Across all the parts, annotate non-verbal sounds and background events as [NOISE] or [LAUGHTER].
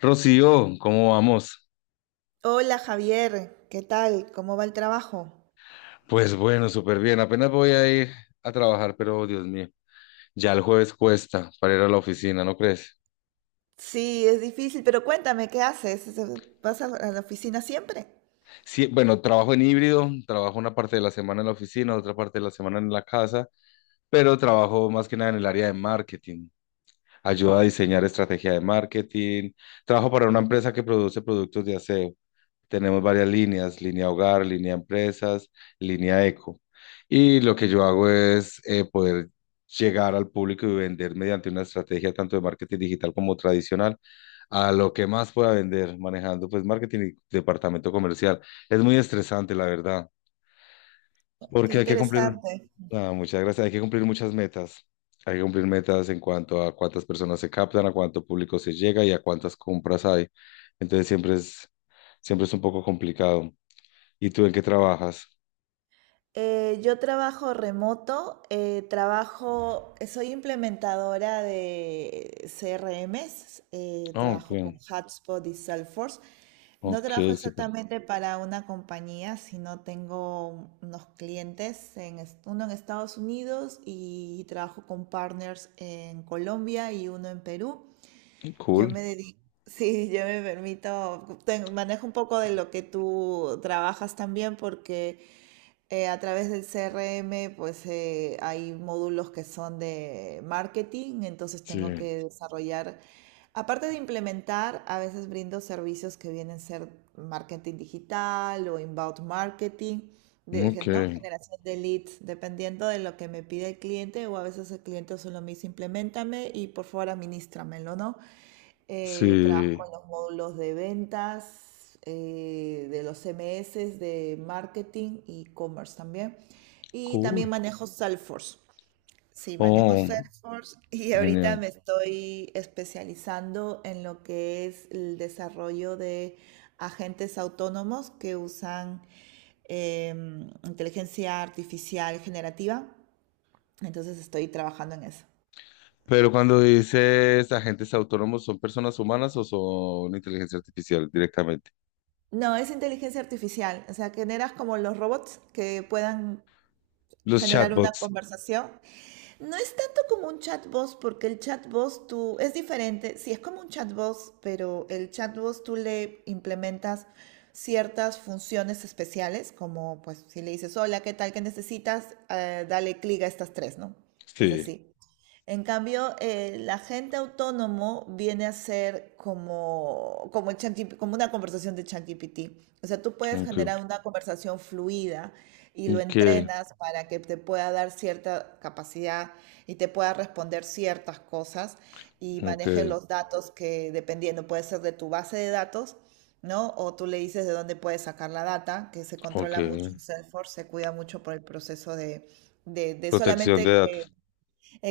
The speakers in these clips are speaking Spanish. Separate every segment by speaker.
Speaker 1: Rocío, ¿cómo vamos?
Speaker 2: Hola Javier, ¿qué tal? ¿Cómo va el trabajo?
Speaker 1: Pues bueno, súper bien. Apenas voy a ir a trabajar, pero Dios mío, ya el jueves cuesta para ir a la oficina, ¿no crees?
Speaker 2: Sí, es difícil, pero cuéntame, ¿qué haces? ¿Vas a la oficina siempre?
Speaker 1: Sí, bueno, trabajo en híbrido, trabajo una parte de la semana en la oficina, otra parte de la semana en la casa, pero trabajo más que nada en el área de marketing. Ayuda a diseñar estrategia de marketing. Trabajo para una empresa que produce productos de aseo. Tenemos varias líneas, línea hogar, línea empresas, línea eco. Y lo que yo hago es poder llegar al público y vender mediante una estrategia tanto de marketing digital como tradicional a lo que más pueda vender manejando pues marketing y departamento comercial. Es muy estresante, la verdad,
Speaker 2: Qué
Speaker 1: porque hay que cumplir,
Speaker 2: interesante.
Speaker 1: ah, muchas gracias, hay que cumplir muchas metas. Hay que cumplir metas en cuanto a cuántas personas se captan, a cuánto público se llega y a cuántas compras hay. Entonces siempre es un poco complicado. ¿Y tú en qué trabajas?
Speaker 2: Yo trabajo remoto, soy implementadora de CRMs,
Speaker 1: Ah, ok,
Speaker 2: trabajo con Hubspot y Salesforce. No
Speaker 1: ok,
Speaker 2: trabajo
Speaker 1: súper.
Speaker 2: exactamente para una compañía, sino tengo unos clientes, uno en Estados Unidos y trabajo con partners en Colombia y uno en Perú. Yo
Speaker 1: Cool.
Speaker 2: me dedico, [LAUGHS] sí, yo me permito, manejo un poco de lo que tú trabajas también porque a través del CRM, pues hay módulos que son de marketing, entonces tengo
Speaker 1: Sí,
Speaker 2: que desarrollar, aparte de implementar, a veces brindo servicios que vienen a ser marketing digital o inbound marketing,
Speaker 1: ok,
Speaker 2: ¿no? Generación de leads, dependiendo de lo que me pide el cliente o a veces el cliente solo me dice, implementame y por favor administramelo, ¿no? Trabajo
Speaker 1: sí,
Speaker 2: en los módulos de ventas, de los CMS, de marketing y commerce también. Y
Speaker 1: cool.
Speaker 2: también manejo Salesforce. Sí, manejo
Speaker 1: Oh,
Speaker 2: Salesforce y ahorita
Speaker 1: genial.
Speaker 2: me estoy especializando en lo que es el desarrollo de agentes autónomos que usan inteligencia artificial generativa. Entonces estoy trabajando en eso.
Speaker 1: Pero cuando dices agentes autónomos, ¿son personas humanas o son inteligencia artificial directamente?
Speaker 2: No, es inteligencia artificial, o sea, generas como los robots que puedan
Speaker 1: Los
Speaker 2: generar una
Speaker 1: chatbots.
Speaker 2: conversación. No es tanto como un chatbot, porque el chatbot tú es diferente. Sí, es como un chatbot, pero el chatbot tú le implementas ciertas funciones especiales, como pues si le dices, hola, ¿qué tal? ¿Qué necesitas? Dale clic a estas tres, ¿no? Es
Speaker 1: Sí,
Speaker 2: así. En cambio, el agente autónomo viene a ser como el ChatGPT como una conversación de ChatGPT. O sea, tú puedes
Speaker 1: ok,
Speaker 2: generar una conversación fluida y lo
Speaker 1: ok,
Speaker 2: entrenas para que te pueda dar cierta capacidad y te pueda responder ciertas cosas y
Speaker 1: ok,
Speaker 2: maneje los datos que, dependiendo, puede ser de tu base de datos, ¿no? O tú le dices de dónde puedes sacar la data, que se
Speaker 1: ok.
Speaker 2: controla mucho en Salesforce, se cuida mucho por el proceso de
Speaker 1: Protección de
Speaker 2: solamente
Speaker 1: datos.
Speaker 2: que...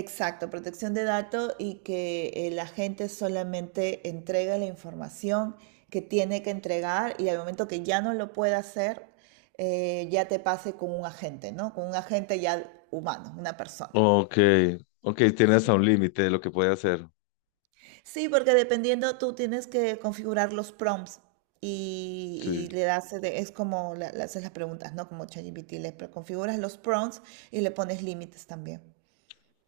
Speaker 2: Exacto, protección de datos y que la gente solamente entrega la información que tiene que entregar y al momento que ya no lo pueda hacer, ya te pase con un agente, ¿no? Con un agente ya humano, una persona.
Speaker 1: Ok, ok, tienes a
Speaker 2: Sí.
Speaker 1: un límite de lo que puede hacer.
Speaker 2: Sí, porque dependiendo tú tienes que configurar los prompts
Speaker 1: Sí.
Speaker 2: y le das, es como le haces las preguntas, ¿no? Como ChatGPT, configuras los prompts y le pones límites también.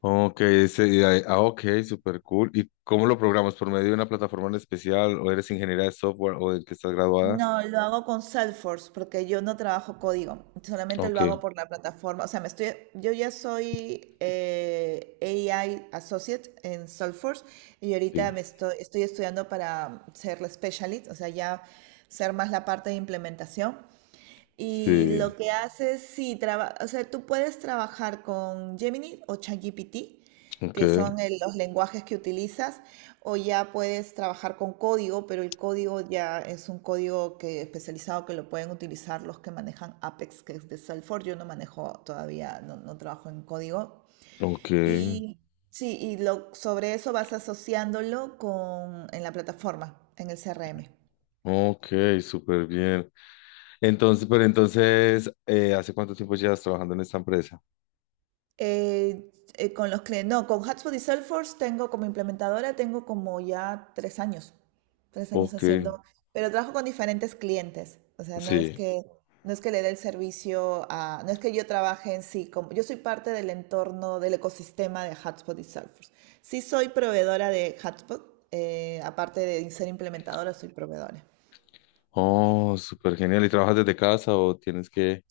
Speaker 1: Ok, super cool. ¿Y cómo lo programas? ¿Por medio de una plataforma en especial? ¿O eres ingeniera de software o del que estás graduada?
Speaker 2: No, lo hago con Salesforce porque yo no trabajo código, solamente
Speaker 1: Ok,
Speaker 2: lo hago por la plataforma. O sea, me estoy, yo ya soy AI Associate en Salesforce y
Speaker 1: sí,
Speaker 2: ahorita estoy estudiando para ser la specialist, o sea, ya ser más la parte de implementación. Y
Speaker 1: sí,
Speaker 2: lo que haces, sí, o sea, tú puedes trabajar con Gemini o ChatGPT,
Speaker 1: ok,
Speaker 2: que son los lenguajes que utilizas, o ya puedes trabajar con código, pero el código ya es un código que, especializado que lo pueden utilizar los que manejan Apex, que es de Salesforce. Yo no manejo todavía, no trabajo en código.
Speaker 1: ok,
Speaker 2: Y sí, y lo, sobre eso vas asociándolo en la plataforma, en el CRM.
Speaker 1: ok, súper bien. Entonces, ¿hace cuánto tiempo llevas trabajando en esta empresa?
Speaker 2: Eh, con los clientes, no, con HubSpot y Salesforce tengo como implementadora, tengo como ya tres años
Speaker 1: Ok,
Speaker 2: haciendo, pero trabajo con diferentes clientes, o sea,
Speaker 1: sí.
Speaker 2: no es que le dé el servicio a, no es que yo trabaje en sí, como, yo soy parte del entorno, del ecosistema de HubSpot y Salesforce. Sí soy proveedora de HubSpot, aparte de ser implementadora, soy proveedora.
Speaker 1: Oh, súper genial. ¿Y trabajas desde casa o tienes que...?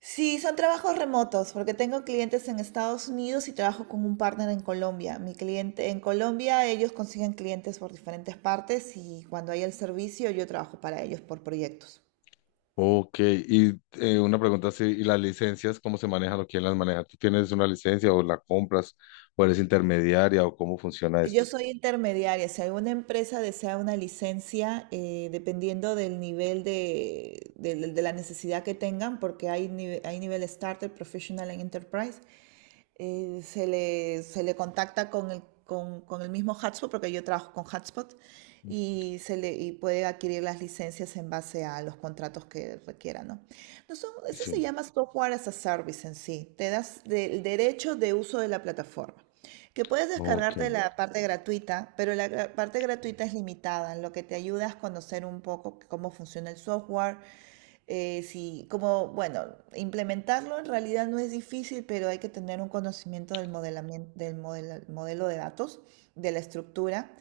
Speaker 2: Sí, son trabajos remotos, porque tengo clientes en Estados Unidos y trabajo con un partner en Colombia. Mi cliente en Colombia, ellos consiguen clientes por diferentes partes y cuando hay el servicio, yo trabajo para ellos por proyectos.
Speaker 1: Ok, y una pregunta así, ¿y las licencias cómo se manejan o quién las maneja? ¿Tú tienes una licencia o la compras o eres intermediaria o cómo funciona esto?
Speaker 2: Yo soy intermediaria, si alguna empresa desea una licencia, dependiendo del nivel de la necesidad que tengan, porque hay, hay nivel starter, professional y enterprise, se le contacta con el mismo Hotspot, porque yo trabajo con Hotspot, y, y puede adquirir las licencias en base a los contratos que requiera, ¿no? No son... eso se
Speaker 1: Sí,
Speaker 2: llama software as a service en sí. Te das el derecho de uso de la plataforma. Que puedes
Speaker 1: ok,
Speaker 2: descargarte la parte gratuita, pero la parte gratuita es limitada, en lo que te ayuda es conocer un poco cómo funciona el software, sí, como, bueno, implementarlo en realidad no es difícil, pero hay que tener un conocimiento del modelamiento, del modelo de datos, de la estructura.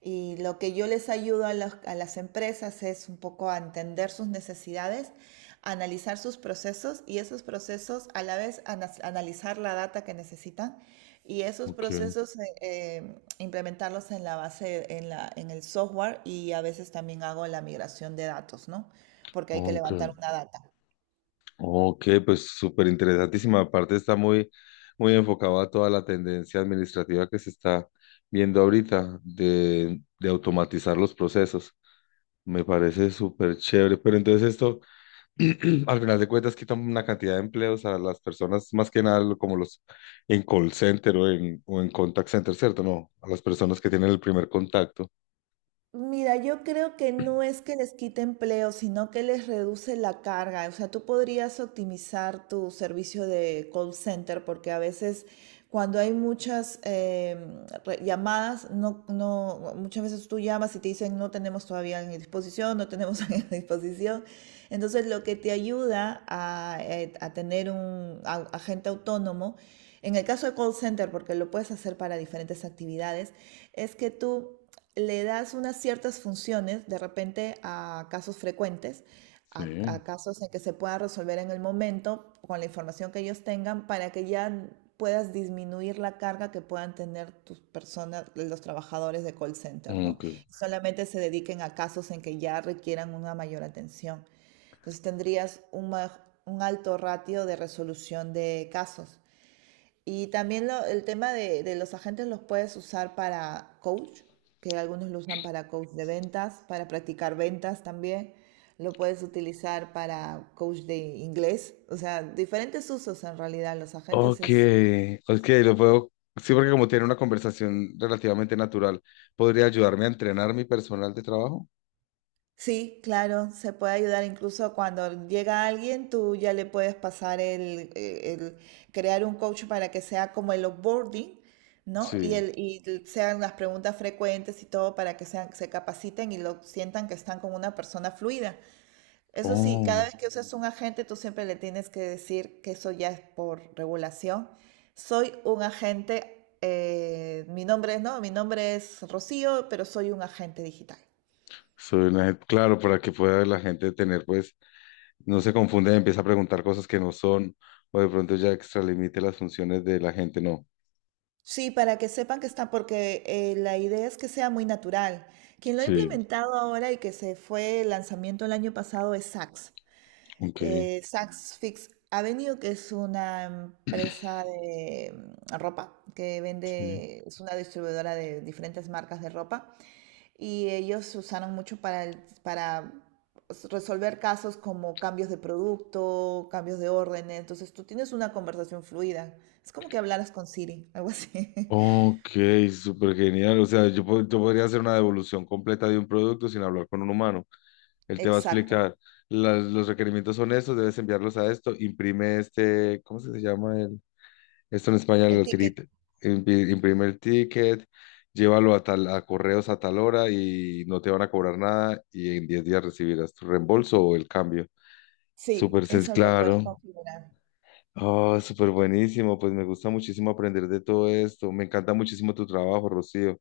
Speaker 2: Y lo que yo les ayudo las a las empresas es un poco a entender sus necesidades, analizar sus procesos y esos procesos a la vez analizar la data que necesitan y esos
Speaker 1: ok,
Speaker 2: procesos implementarlos en la base, en el software y a veces también hago la migración de datos, ¿no? Porque hay que
Speaker 1: ok,
Speaker 2: levantar una data.
Speaker 1: ok, pues súper interesantísima. Aparte está muy enfocado a toda la tendencia administrativa que se está viendo ahorita de automatizar los procesos. Me parece súper chévere, pero entonces esto... [CLEARS THROAT] Al final de cuentas quitan una cantidad de empleos a las personas, más que nada como los en call center o en contact center, ¿cierto? No, a las personas que tienen el primer contacto.
Speaker 2: Mira, yo creo que no es que les quite empleo, sino que les reduce la carga. O sea, tú podrías optimizar tu servicio de call center porque a veces cuando hay muchas llamadas, no, no, muchas veces tú llamas y te dicen no tenemos todavía en disposición, no tenemos [LAUGHS] en disposición. Entonces, lo que te ayuda a tener un agente autónomo, en el caso de call center, porque lo puedes hacer para diferentes actividades, es que tú le das unas ciertas funciones de repente a casos frecuentes,
Speaker 1: Sí,
Speaker 2: a casos en que se pueda resolver en el momento con la información que ellos tengan para que ya puedas disminuir la carga que puedan tener tus personas, los trabajadores de call center, ¿no?
Speaker 1: ok.
Speaker 2: Y solamente se dediquen a casos en que ya requieran una mayor atención. Entonces tendrías un, un alto ratio de resolución de casos. Y también el tema de los agentes los puedes usar para coach, que algunos lo usan para coach de ventas, para practicar ventas también. Lo puedes utilizar para coach de inglés. O sea, diferentes usos en realidad. Los agentes
Speaker 1: Ok,
Speaker 2: es...
Speaker 1: ok, lo puedo. Sí, porque como tiene una conversación relativamente natural, ¿podría ayudarme a entrenar mi personal de trabajo?
Speaker 2: Sí, claro, se puede ayudar incluso cuando llega alguien, tú ya le puedes pasar el crear un coach para que sea como el onboarding, ¿no?
Speaker 1: Sí,
Speaker 2: Y sean las preguntas frecuentes y todo para que sean, se capaciten y lo sientan que están con una persona fluida. Eso sí, cada
Speaker 1: Oh,
Speaker 2: vez que usas un agente, tú siempre le tienes que decir que eso ya es por regulación. Soy un agente, mi nombre es, no, mi nombre es Rocío, pero soy un agente digital.
Speaker 1: claro, para que pueda la gente tener, pues, no se confunda y empieza a preguntar cosas que no son, o de pronto ya extralimite las funciones de la gente, no.
Speaker 2: Sí, para que sepan que está, porque la idea es que sea muy natural. Quien lo ha
Speaker 1: Sí,
Speaker 2: implementado ahora y que se fue el lanzamiento el año pasado es Saks
Speaker 1: ok,
Speaker 2: Saks Fifth Avenue, que es una empresa de ropa que
Speaker 1: sí.
Speaker 2: vende, es una distribuidora de diferentes marcas de ropa. Y ellos se usaron mucho para, para resolver casos como cambios de producto, cambios de órdenes. Entonces tú tienes una conversación fluida. Es como que hablaras con Siri, algo así. [LAUGHS]
Speaker 1: Ok, súper genial. O sea, yo podría hacer una devolución completa de un producto sin hablar con un humano. Él te va a
Speaker 2: Exacto.
Speaker 1: explicar, los requerimientos son estos, debes enviarlos a esto, imprime este, ¿cómo se llama el? Esto en España,
Speaker 2: El
Speaker 1: el
Speaker 2: ticket.
Speaker 1: tirita. Imprime el ticket, llévalo a tal, a correos a tal hora y no te van a cobrar nada y en 10 días recibirás tu reembolso o el cambio.
Speaker 2: Sí,
Speaker 1: Súper sencillo,
Speaker 2: eso lo puedes
Speaker 1: claro.
Speaker 2: configurar.
Speaker 1: Oh, súper buenísimo, pues me gusta muchísimo aprender de todo esto. Me encanta muchísimo tu trabajo, Rocío.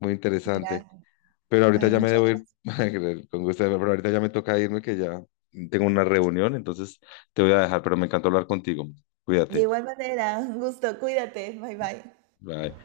Speaker 1: Muy interesante.
Speaker 2: Gracias.
Speaker 1: Pero ahorita
Speaker 2: Ay,
Speaker 1: ya me
Speaker 2: muchas
Speaker 1: debo ir,
Speaker 2: gracias.
Speaker 1: [LAUGHS] con gusto, pero ahorita ya me toca irme que ya tengo una reunión, entonces te voy a dejar, pero me encantó hablar contigo.
Speaker 2: De
Speaker 1: Cuídate.
Speaker 2: igual manera, un gusto. Cuídate. Bye bye.
Speaker 1: Bye.